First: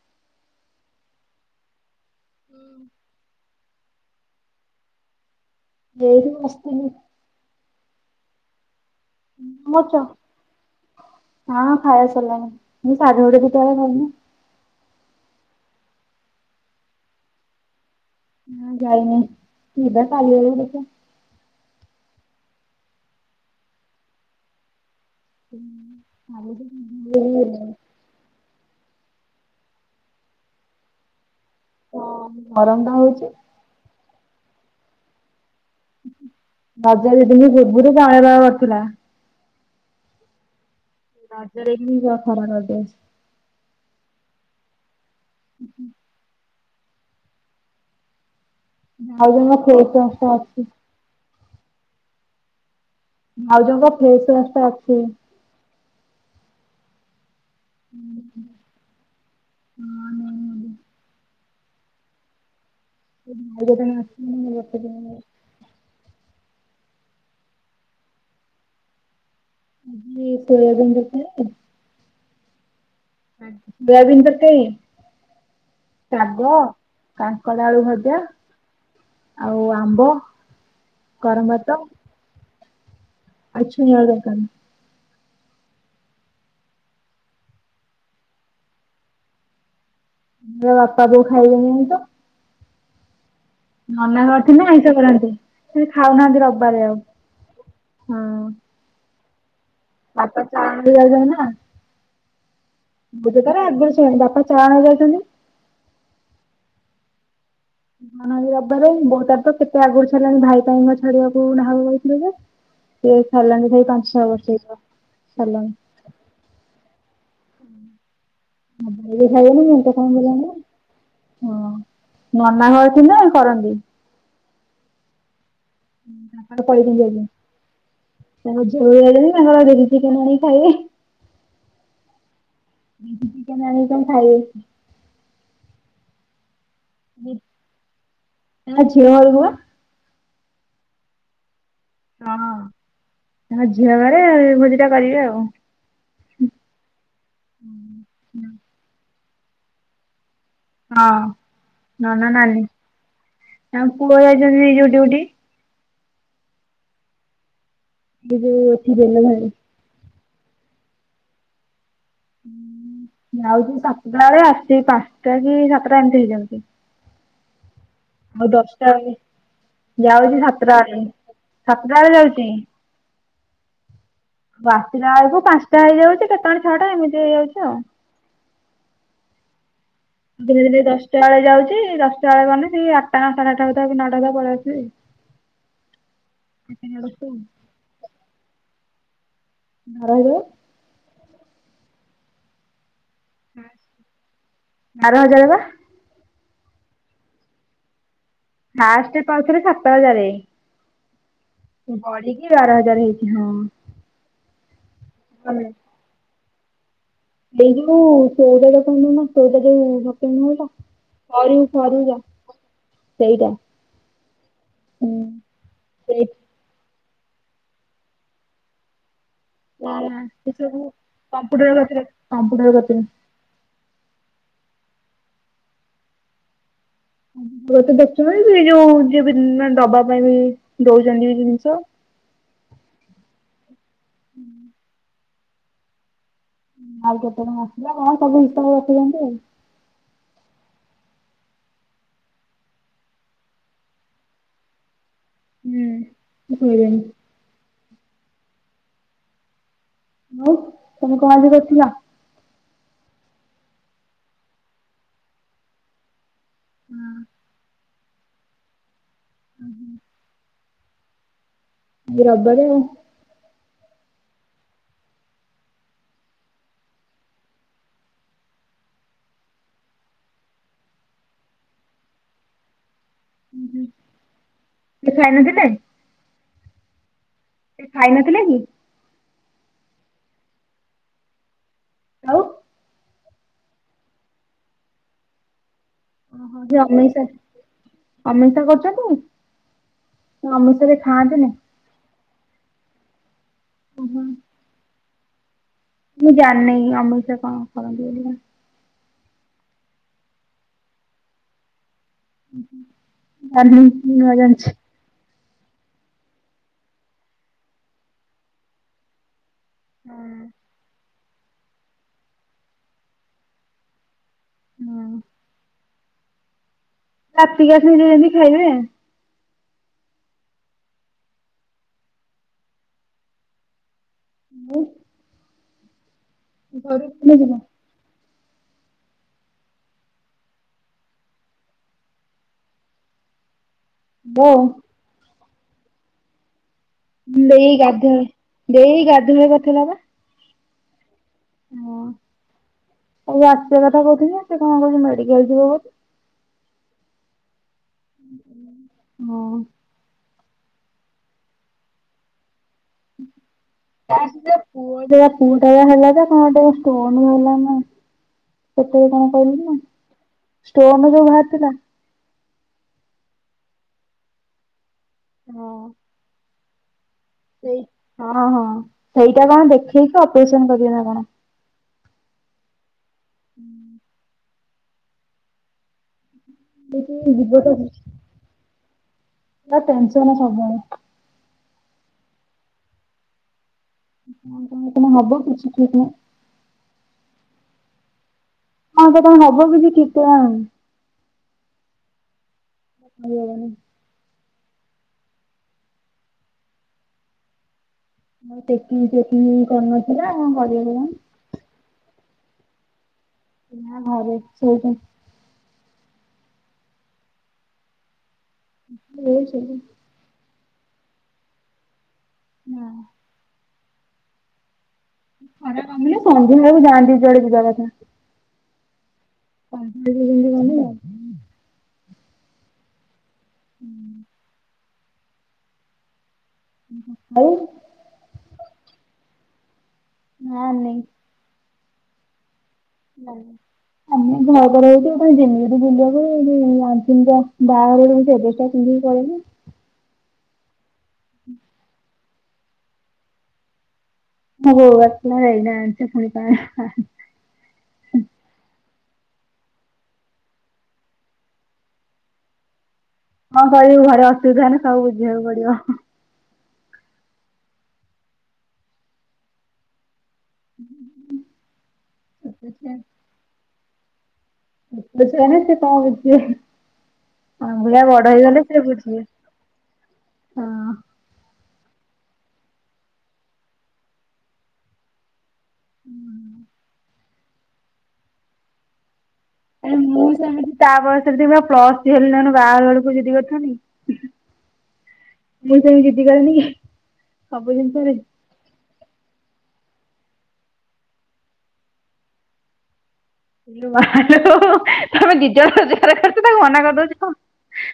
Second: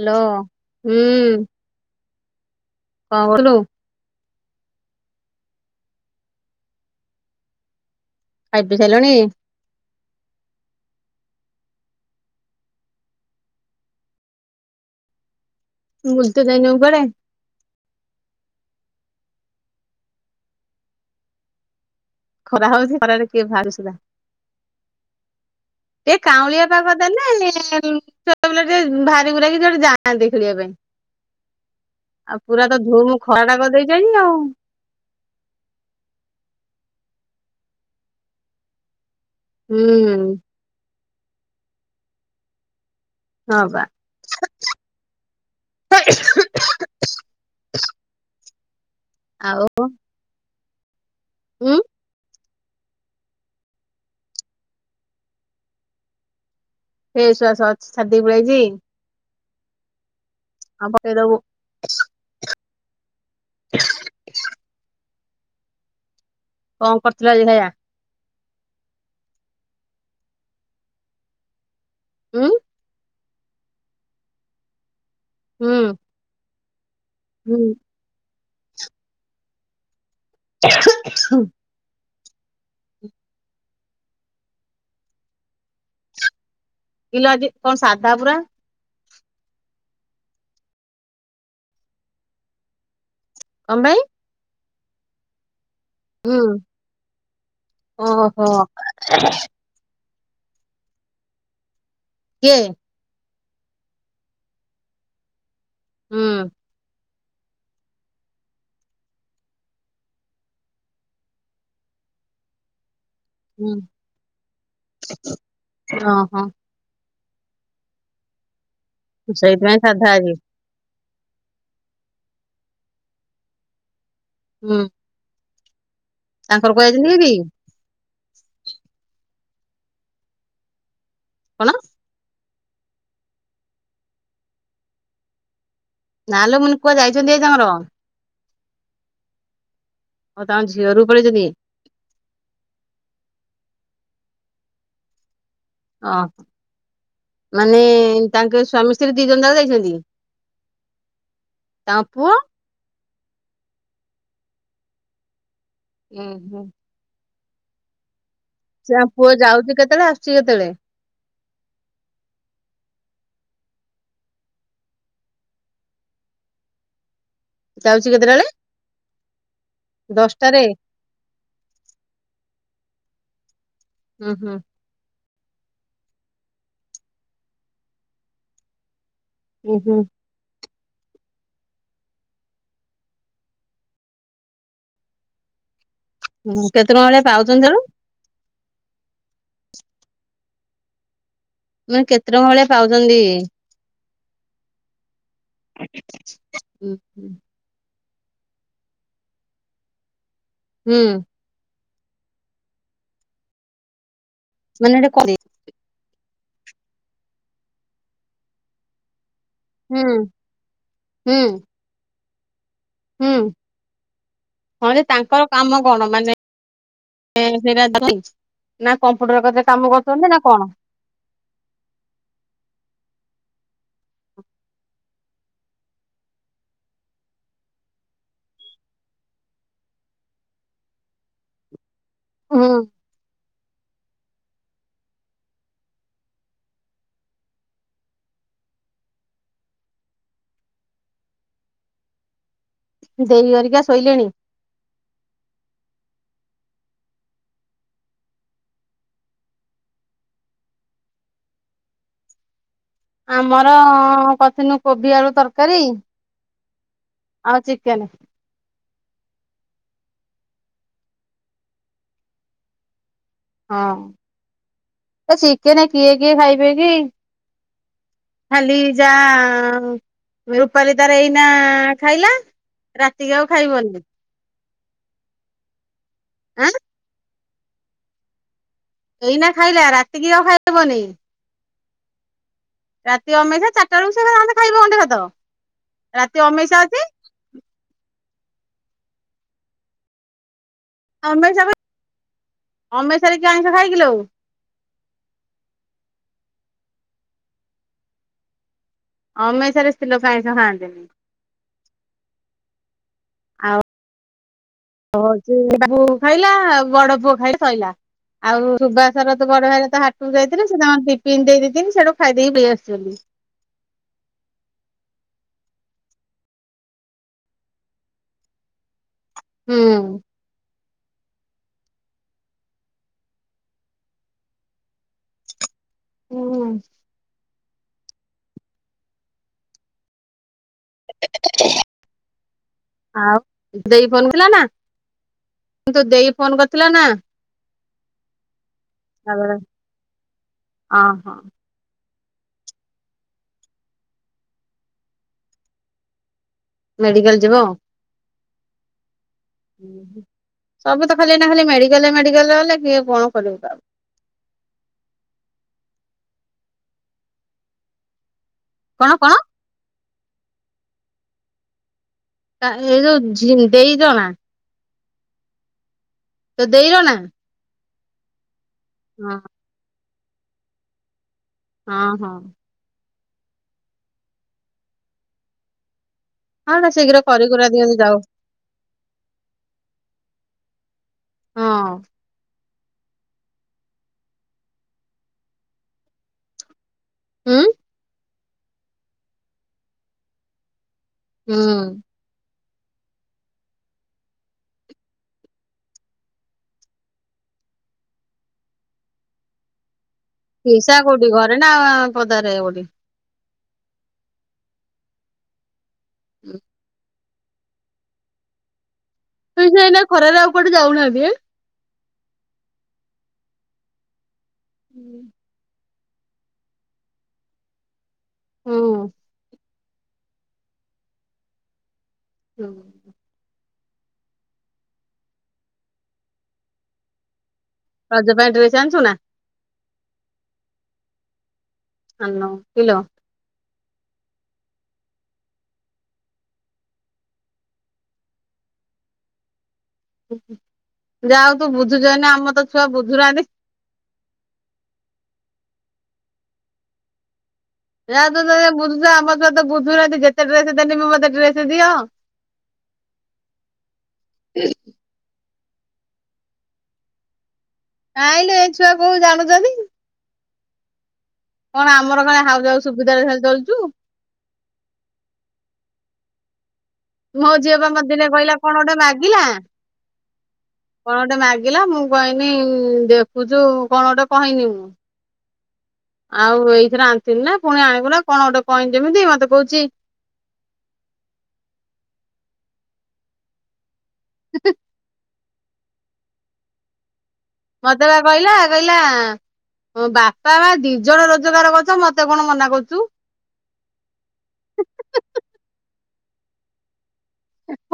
Hello [inaudible] ଙ୍କ କରଥିଲୁ। ଏଇ ବସିଥିଲି। ଖାଇ ପି ସାଇଲଣି। ଙ୍କ କରଚ ତୁ ବୁଲତେ ଜାଇନଉ କୁଆଡେ। ନା ଯାଇନେଇ ଜିବା କାଲି ଆଡ଼କୁ ଦେଖିଆ। ଖରା ହଉଛି ଖରାରେ କିଏ ବାହାରୁଛି ବା। ଏଇ କାଉଁଳିଆ ପାଗଦେଲେ ଏ ସେ। ଏତେ ବେଳେ ଟିକେ ଭାରିଭୁରାକି ଜଦି ଯାଆନ୍ତେ ଖେଳିବା ପାଇଁ। ଆଉ ପୁରା ତ ଗରମ ଟା ଧୁମୁ ହଉଛି ଖରା ଟା କରିଦେଇଚି ଆଜି ଆଉ। [inaudible] ହୁଁଉଁ। [inaudible] ହଁ ପା। ହୁଁ ହୁଁ। ଆଉ ଜମା [unintelligible] ଅଛି। ଉଁ। ଭାଉଜଙ୍କ ଫେସୱାସ୍ ଟା ଅଛି। ଫେସୱାସ ଅଛି ଛାଡଦେଇ ପଳିଆଇଛି। ଉଁ ଆ ପକେଇ ଦେବୁ। [unintelligible] କଣ କରିଥିଲ ଆଜି ଖାଇବା? [unintelligible] ଉଁ? ଶୋୟାବିନ ତରକାରି ହୁଁ ଶାଗ। କାଙ୍କଡ଼ ଆଳୁ ହୁଁ ଭଜା ଆଉ ଆମ୍ବ। କରମ ଭାତ। ଆଉ ଛୁଇଁ ଆଳୁ ତରକାରୀ। କିଲୋ ଆଜି କଣ ସାଧା ପୁରା? ମୋ ବାପା ବୋଉ ଖାଇବେନି ଆଇଁଷ। କଣ ପାଇଁ ନନା ଘର ଥିନେ ଆଇଁଷ କରନ୍ତି ସେ ହୁଁ ଖାଉନାହାନ୍ତି ରବିବାରେ ଆଉ ହଁ। ଓହୋ [inaudible] ବାପା ଚାଳି ଆଉଜାଉନା। କିଏ? [unintelligible] ବାପା ଚାଣ ଯାଉଚନ୍ତି। ହୁଁ। ମାହାଳି ରବିବାରେ ବୋଉ ତାର ତ କେତେ ଆଗରୁ ଛାଡ଼ିଲାଣି ଭାଇ ପାଇଁ [unintelligible] ସେ ଛାଡ଼ିଲାଣି ହୁଁ ହେଇ ପାଞ୍ଚ ଛଅ ବର୍ଷ ହେଇ ଯିବ ଛାଡ଼ିଲାଣି। ଅଁ ହଁ। ସେଇଥିପାଇଁ ସାଧା ଆଜି [unintelligible] ହଁ ନନା ଘର ଥିଲେ କରନ୍ତି। ହୁଁ। ତାଙ୍କର କୁଆ ଯାଇଛନ୍ତି [unintelligible] କି ଚିକେନ୍ ଆଣିକି ଖାଇବେ। କଣ? ଆଜି ଚିକେନ୍ ଆଣିବି ତମେ ଖାଇବ କି? ନାଲୋ ମୁଁ କନି କୁଆଡ଼େ ଯାଇଛନ୍ତି ଆଜି ତାଙ୍କର? ତା ଝିଅ ଘରକୁ ବା। ଓ ତାଙ୍କ ଝିଅ ଘରଜୁ ପାଳେଇଛନ୍ତିି। ହଁ ତାଙ୍କ ଝିଅ ଘରେ ଭୋଜିଟା କରିବେ ଆଉ। ଅ ହ ମାନେ ତାଙ୍କ ସ୍ୱାମୀ ସ୍ତ୍ରୀ ଦି ଜଣ ଯାକ ଯାଇଛନ୍ତି। ହଁ ତାଙ୍କ ନନା ପୁଅ ନାନୀ ତାଙ୍କ ପୁଅ ଯାଇଛନ୍ତି ଯଉ ଡିଉଟି। ଉଁ ହୁଁ। ହି ଯଉ ସେ ଆମ ପୁଅ ଯାଉଚି କେତେଳେ ଆସୁଚି କେତେଳେ? ଯାଉଚି ସାତଟା ବେଳେ ଆସୁଚି ପାଞ୍ଚଟା କି ସାତଟା ଏମିତି ହେଇଯାଉଚି। ଯାଉଚି କେତେଳେ? ଆଉ ଦଶଟା ଅଳେ ଯାଉଚି ଦଶଟାରେ ସାତୁଟା ଆଳେ ସାତୁଟା ଆଳେ ଯାଉଚି। ଉଁ ହୁଁ। ଆସିଲା ଆଳକୁ ପାଞ୍ଚଟା ହେଇଯାଉଚି କେତେବେଳେ ଛଅଟା ଏମିତି ହେଇଆଉଚି ଆଉ। ଉଁ ହୁଁ। ଦିନେ-ଦିନେ ଦଶଟା ଆଳେ ଯାଉଚି ଦଶଟା ଆଳେ ଗନେ ସେ ଆଟା ନଟା ସାଢେ ଆଟଟା ସୁଧା କି ନଅଟା ସୁଧା ପଳେଇ ଆସୁଚି। ହୁଁ କେତେ ଟଙ୍କା ନଅଟା ବଳିଆ ସୁଦ୍ଧା ପାଉଚନ୍ତି ସେଳୁ? ବାର ହଜାର। ମୁଁ କହିନି କେତେ ଟଙ୍କା ଭଳିଆ ପାଉଚନ୍ତି? ବାର ହଜାର ପା। ଉଁ ହୁଁ। ଫାଷ୍ଟେ ପାଉଥିଲେ ସାତ ହଜାରେ। ହୁଁ। ବଢିକି ବାର ହଜାର ହେଇଚି ହଁ। ମାନେ ଏଟା କଉଁତି। [unintelligible] ଗଲେ। ଏଇ ଯୋଉ ଚଉଦ [unintelligible] ନା ଚଉଦ ଯଉ ହୁଁ ଭୁଟିଂ ହେଲା ହୁଁ ସରୁ-ସରୁ ଯା। ହୁଁ ହଁ ଯେ ହୁଁ ତାଙ୍କର କାମ କଣ ସେଇ ମାନେ ସେଟା [unintelligible] ନା କମ୍ପୁଟର କାମ କରୁଛନ୍ତି ନା କଣ? କମ୍ପ୍ୟୁଟର ପାଖରେ କମ୍ପ୍ୟୁଟର କରୁଛନ୍ତି। [unintelligible] ଦେଖୁଛନ୍ତି ଯୋଉ ଯିଏ ବି ଦବା ପାଇଁ ବି ଦଉଛନ୍ତି ବି ଜିନିଷ। ହୁଁ। ଆଉ କେତେ ଟଙ୍କା ଆସିଲା କଣ ସବୁ ହିସାବ ରଖିଛନ୍ତି ଆଉ। ଦେଇ ହେରିକା ଶୋଇଲେଣି? ହୁଁ। ସୋଇଲେଣି। ଆଉ ତମେ କଣ ଆଜି ଦେଖିଲ? ଆମର କରୁଥିଲୁ କୋବି ଆଳୁ ତରକାରୀ। ହୁଁ। ଆଉ ଚିକେନ। ହୁଁ ହୁଁ। ରବିବାରେ ଆଉ। ହଁ ତ ଚିକେନ କିଏ କିଏ ଖାଇବେ କି? ଖାଲି ଯା ରୂପାଲି ତାର ଏଇନା ଖାଇଲା। ରାତିକି ଆଉ ଖାଇବନି। ସେ ଖାଇ ନଥିଲେ? ଏଁ। ସେ ଖାଇ ନଥିଲେ କି? ଏଇନା ଖାଇଲା ରାତି କିି ଆଉ ଖାଇବନି। ଆଉ ରାତି ଅମେଇଶା ଚାରିଟା ବେଳକୁ ସେଥାନ୍ତ ଖାଇବ ଗଣ୍ଡେ ଭାତ। ରାତି ହଁ ଅମେଇସା ଯେ ଅଛି ଅମେଷା ଅମଷା କରୁଛନ୍ତି ସେ ଅମଷ ରେ ଅମେଶ ମ ଅମିଷାରେ କିଏ ଆଇଁଷ ଖାଏ କିଲୋ? ମୁଁ ଜାଣିନି ଅମେଶା କଣ କରନ୍ତି ବୋଲି? ଅମେଶାରେ ସ୍ତି ଲୋକ ଆଇଁସ ଖାଆନ୍ତିନି। ଆଉ ଆଜଣିଛି [unintelligible] ହଉଛି ବାବୁ ଖାଇଲା ଆ ବଡ ପୁଅ ଖାଇ ସଇଲା ଆଉ ସୁବାସର ତ ବଡ ଭାଗେ ହାଟକୁ ହଁ ଯାଇଥିଲେ ସେ ତାଙ୍କ ଟିପିନନ୍ ଦେଇଥିଲି ସେଠୁ ଖାଇଦେଇକି ଦେଇ ଆସିଛନ୍ତି। ହଁ। ରାତିକି ଆସି ଯେମିତି ଖାଇବେ। ହୁଁ। ଉଁ ହୁଁ। ହୁଁ। ଘର ଥିଲେ କିିବା [unintelligible] ଆଉ ଦେଇ ଫୋନ ଥିଲା ବୋଉ ନା? କି ଦେଇ ଫୋନ କରିଥିଲ ନା? ଦେଇ ଗାଧୁଆଳେ ଦେଇ ଗାଧୁଆଳେ [unintelligible] ଅ ହଁ। ଓ ଆଉ ଆସିବା କଥା କହୁଥିଲେ ସେ କଣ କହୁଛି ମେଡିକାଲ ଯିବ ବୋଲି। ମେଡିକାଲ ଯିବ? ହଁ। ଆଉ। ସବୁ ତ ଖାଲି ଏଇନା ଖାଲି ମେଡିକାଲ ମେଡିକାଲ ଗଲେ କିଏ କଣ କରିବୁ କାହାକୁ ପୁଅ ଟ ପୁଅ ଟା ହେଲା ନା କଣ ଗୋଟେ ଷ୍ଟୋନ ବାହାରିଲା ନା ସେତ କଣ କହିଲି ନା ଷ୍ଟୋନ ଯୋଉ ବାହାରିଥିଲା। ଏଇ ଯୋଉ ଝି ଦେଇର ନା ହଁ। ତୋ ଦେଇ ର ନା। ସେଇ ହଁ ହଁ ହଁ ସେଇଟା କଣ ଦେଖେଇକି ଅପରେସନ କରିବେ ନା କଣ? ହଁ ହଁ। ହୁଁ। ହଁ ନା ଶୀଘ୍ର ଯିବ କରିିକରା ଦିଅନ୍ତୁ ଯାଉ। ନା ଟେନସନ ସବୁବେଳେ। ହଁ। କଣ କଣ ହବ କିଛି ଠିକ୍ ନାହିଁ। ହୁଁ। ହଁ ତ ତା ହବ କିଛି ଠିକଣା ନାହିଁ। ହୁଁ। କହିହବନି। ଚେକିଂ ଚେକିଂ କରିନ ପିଇସା କୋଉଠି ଘରେ ନା ପଦାରେ କୋଉଠି। ନାଁ ଘରେ ସୋଇଛନ୍ତି। ହୁଁ। ହୁଁ [inaudible] ପିଇସା ଏଇନାଖରାରେ ଆଉ କୁଆଡେ ଯାଉନାହାନ୍ତି। ନାଁ। ହୁଁ [inaudible] [unintelligible] ଖରା କମିଲେ? ସନ୍ଧ୍ୟା ବେଳକୁ ଯାଆନ୍ତି ଯୁଆଡେ ଯିବା କଥା। ହୁଁ। ପାିଧତି କନି ଆଉ [inaudible] ହୁଁ। ହୁଁ। ଆଉ। ରଜ ପାଇଁ ଡ୍ରେସ୍ ଆଣିଚୁ ନାଁ? ନାଁ ନେଇ। ଅନ୍ ନଉ କିଲୋ। ନାଇଁ। ଆମେ ବାହା ଘର ହଉଛି କାଇଁ ଯିମୁ ଯଦି ବୁଲିବାକୁ ଆଞ୍ଚିନ ଯାହା ବାହାଘର ବେଳକୁ ଏବେ ସ୍ତ। କଣ କ ହିଲୁ [inaudible] ଯାହା ହଉ ତୁ ବୁଝୁଛୁ ଏଇନା ଆମର ତ ଛୁଆ ବୁଝୁନାହାନ୍ତି। ଓହୋ ଆଛା ଏଇନା ଆଣିଛ ଫୁଣୀ ପା ନା ତ ବୁଝୁଛ ଆମ ସତ ବୁଝୁନାହାନ୍ତି ଯେତେ ଡ୍ରେସ ଦେେଲିମ ମତେ ଡ୍ରେସ ଦିଅ। [unintelligible] କଣ କହିବୁ ଘରେ ଅସୁବିଧା ହେନେ ସବୁ ବୁଝିବାକୁ ପଡିବ। ନାଇଁ ଲୋ ଏ ଛୁଆ କୋଉ ଜାଣୁଛନ୍ତି। ହଁ କଣ ଆମର କାଳେ ହାଉ ଯାଉ ସୁବିଧାରେ ଖାଲି ଚଳୁଛୁ। ସେନ ସେ କଣ [inaudible] ମୋ ଆମ ଝିଅ ବା ଭଳିଆ ମତେ ବଡ ଦିନେ କହିଲା ହେଇଗଲେ କଣ ସେ ଗୋଟେ ବୁଝିବେ ମାଗିଲା। ହଁ କଣ ଗୋଟେ ମାଗିଲା ମୁଁ କହିନି ଦେଖୁଛୁ କଣ ଗୋଟେ କହିନି ମୁଁ ହୁଁ ଆଉ ଏଇଥିରେ ଆଣିଥିଲି ନା ପୁଣି ଆଣ ଗୁ ନା କଣ ଗୋଟେ କହନି ଯେମିତି ମତେ କହୁଛି ଆରେ ମୁଁ ସେମିତି ତା ବୟସରେ ଥିବା ପ୍ଲସ ହେଲିଲେଣୁ ବାହାଘର ବେଳକୁ ଜିଦି କରୁଥି ଲି। ସେତ [unintelligible] ମୁଁ ସେମିତି ଜିଦି କରେନି କି। ସବୁ ମତେ ଜିନିଷରେ ବା କହିଲା କହିଲା ବାପା ମା ଦି ଜଣ ରୋଜଗାର କରଛ ମତେ କଣ ମନା କରୁଛୁ। ଇ ଲୋ ମାଲୋ ତମେ ଦିଜ ରୋଜଗାର କରୁଛ ତାକୁ ମନା କରିଦଉଛ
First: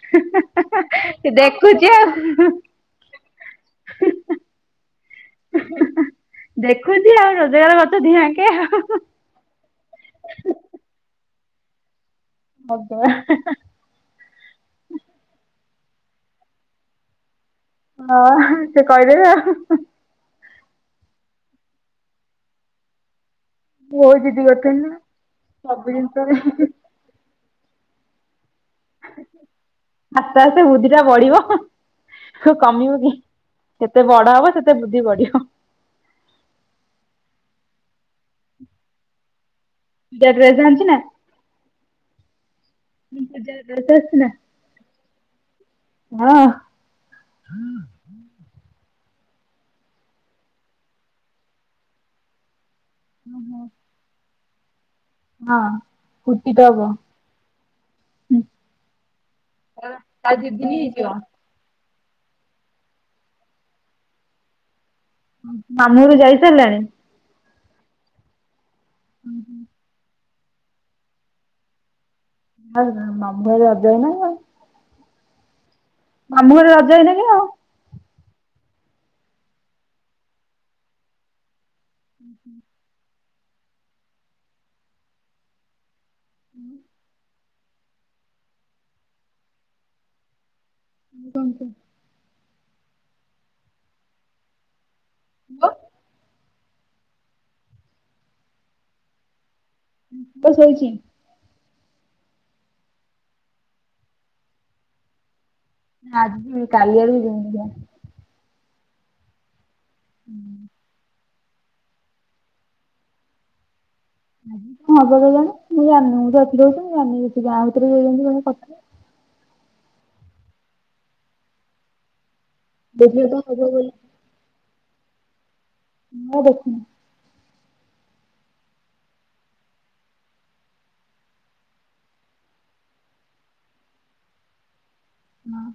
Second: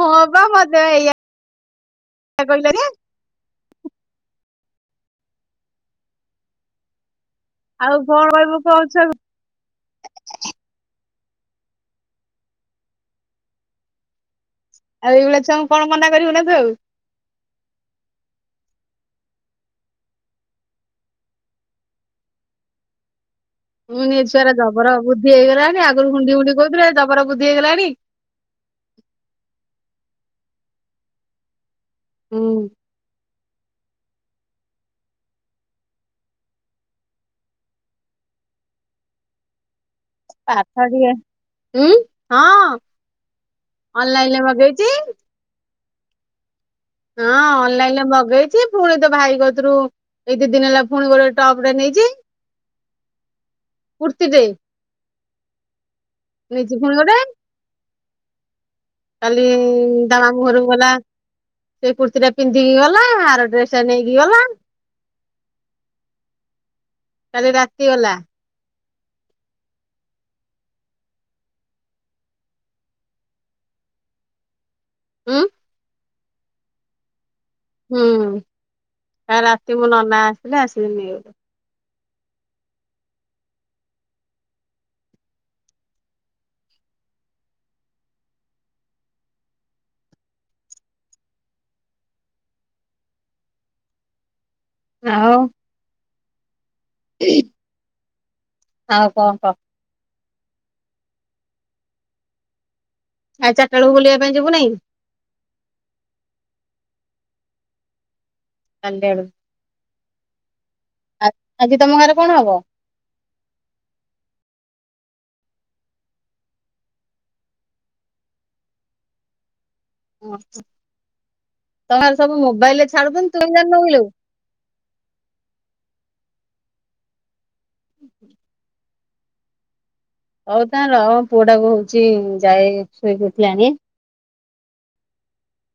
ହଁ ବା ମତେ ଏଇଆ ସେ ଦେଖୁଛି ଆଉ। କହିଲା ଯେ ଦେଖୁଛି ଆଉ ରୋଜଗାର ଆଉ କରୁଛ ଦି କଣ ଆଙ୍କେ କହିବୁ କଣ ଆଉ। ଛୁଆକୁ ହବା ଆଉ ଏଇଭଳିଆ ଛୁଆକୁ କଣ ମନା କରିବୁ ନା ତ ଆଉ। ହଁ ସେ କହିଦେବେ ଆଉ। ହୁଁ ବହୁତ ଏ ଜିଦି ଛୁଆର କରୁଛନ୍ତି ଜବର ନା। ବୁଦ୍ଧି ହେଇଗଲାଣି। ସବୁ ଆଗରୁ ଜିନିଷରେ ଗୁଣ୍ଡି ଗୁଣ୍ଡି କହୁଥିଲେ ଜବର ବୁଦ୍ଧି ହେଇଗଲାଣି। ଆସ୍ତେ ଆସ୍ତେ ବୁଦ୍ଧିଟା ବଢିବ ହୁଁ କମିବ କି? ସେତେ ବଡ ହବ ସେତେ ବୁଦ୍ଧି ବଢିବ। ଏମିଆ ଡ୍ରେସ୍ ପାଠ ଆଣି‌ଛି ନା? ଟିକେ ଉଁ ହଁ ପୂଜା ଡ୍ରେସ ଆସିଛି ନା? ଅନଲାଇନରେ ମଗେଇଚି। ହଁ। ହଁ ଅନଲାଇନରେ ମଗେଇଚି ପ୍। ପୁଣି ତୋ ଭାଇ କତିରୁ ଏଇ ଦି ଦିନ ହେଲା ଫୁଣି ଗୋଟେ ଟପଟେ ନେଇଚି। ହୁଁ ହୁଁ। କୁର୍ତ୍ତିଟେ। ହଁ କୁର୍ତ୍ତି ନେଇଛି ଟପ। ପୁଣି ଗୋଟେ କାଲି ତା ମାମୁଁ ଘରକୁ ଗଲା। ହେଇଯିବ। ସେ କୁର୍ତ୍ତିଟା ପିନ୍ଧିକି ଗଲା। ଆର ଡ୍ରେସଟା ନେଇକି ଗଲା। ଉଁ ମାମୁଁ ଘରୁକୁ ଯାଇ ସାରିଲାଣି? କାଲି ରାତି ଗଲା। ହୁଁ ହୁଁ। [unintelligible] ମାମୁଁ ଘରେ ଅଜାକୁ ନାହିଁ ଆଉ। ଉଁ? ମାମୁଁ ଘରେ ରଜା ହେଇନା କି ଆ। ହୁଁ ତା ରାତିକୁ ନନା ଆସଥିଲା ଆସିକି ନେଇଗଲେ। ହୁଁ ହୁଁ। [inaudible] ହୁଁ। [inaudible] ଉଁ କହନ୍ତୁ। ଆଉ। ଇ ଆଉ କଁ କହ। ପୁଅ ଶୋଇଚି? ଆଉ ଚାରଟା ବେଳକୁ ବୁଲିବା ପାଇଁ ଯିବୁ ନାଇଁ? ଆଜ ଯିବିନି କାଲିଆଡକୁ ଯିମି ଦେଖିବା। ସନ୍ଧ୍ୟା ବେଳୁ ହୁଁ। ଆ ଆଜି ତମ ଘରେ କଣ ହବ? କଁ ହବ କେଜାଣି ମୁଁ ଜାଣିନି ମୁଁ ତ ଏକୁଟିଆ ରହୁଛି ମୁଁ ଜାଣିନି କିଛି ଗାଁ ଭିତରେ ଯିଏ ଯେମିତି କଣ କରିଥିବେ। ତମର ସବୁ ମୋବାଇଲରେ ଦେଖିଲେ ଛାଡୁଛନ୍ତି ତ ତୁ କାଇଁ ହବ ଜାଣନୁ ବୋଲି କିଲେ।। ମୁଁ ଆଉ ଦେଖୁନି। ହଉ ତା ରହ ପୁଅଟାକୁ ହଉଚି ଯାଏ ଶୋଇକି ଉଠିଲାଣି। ହଁ।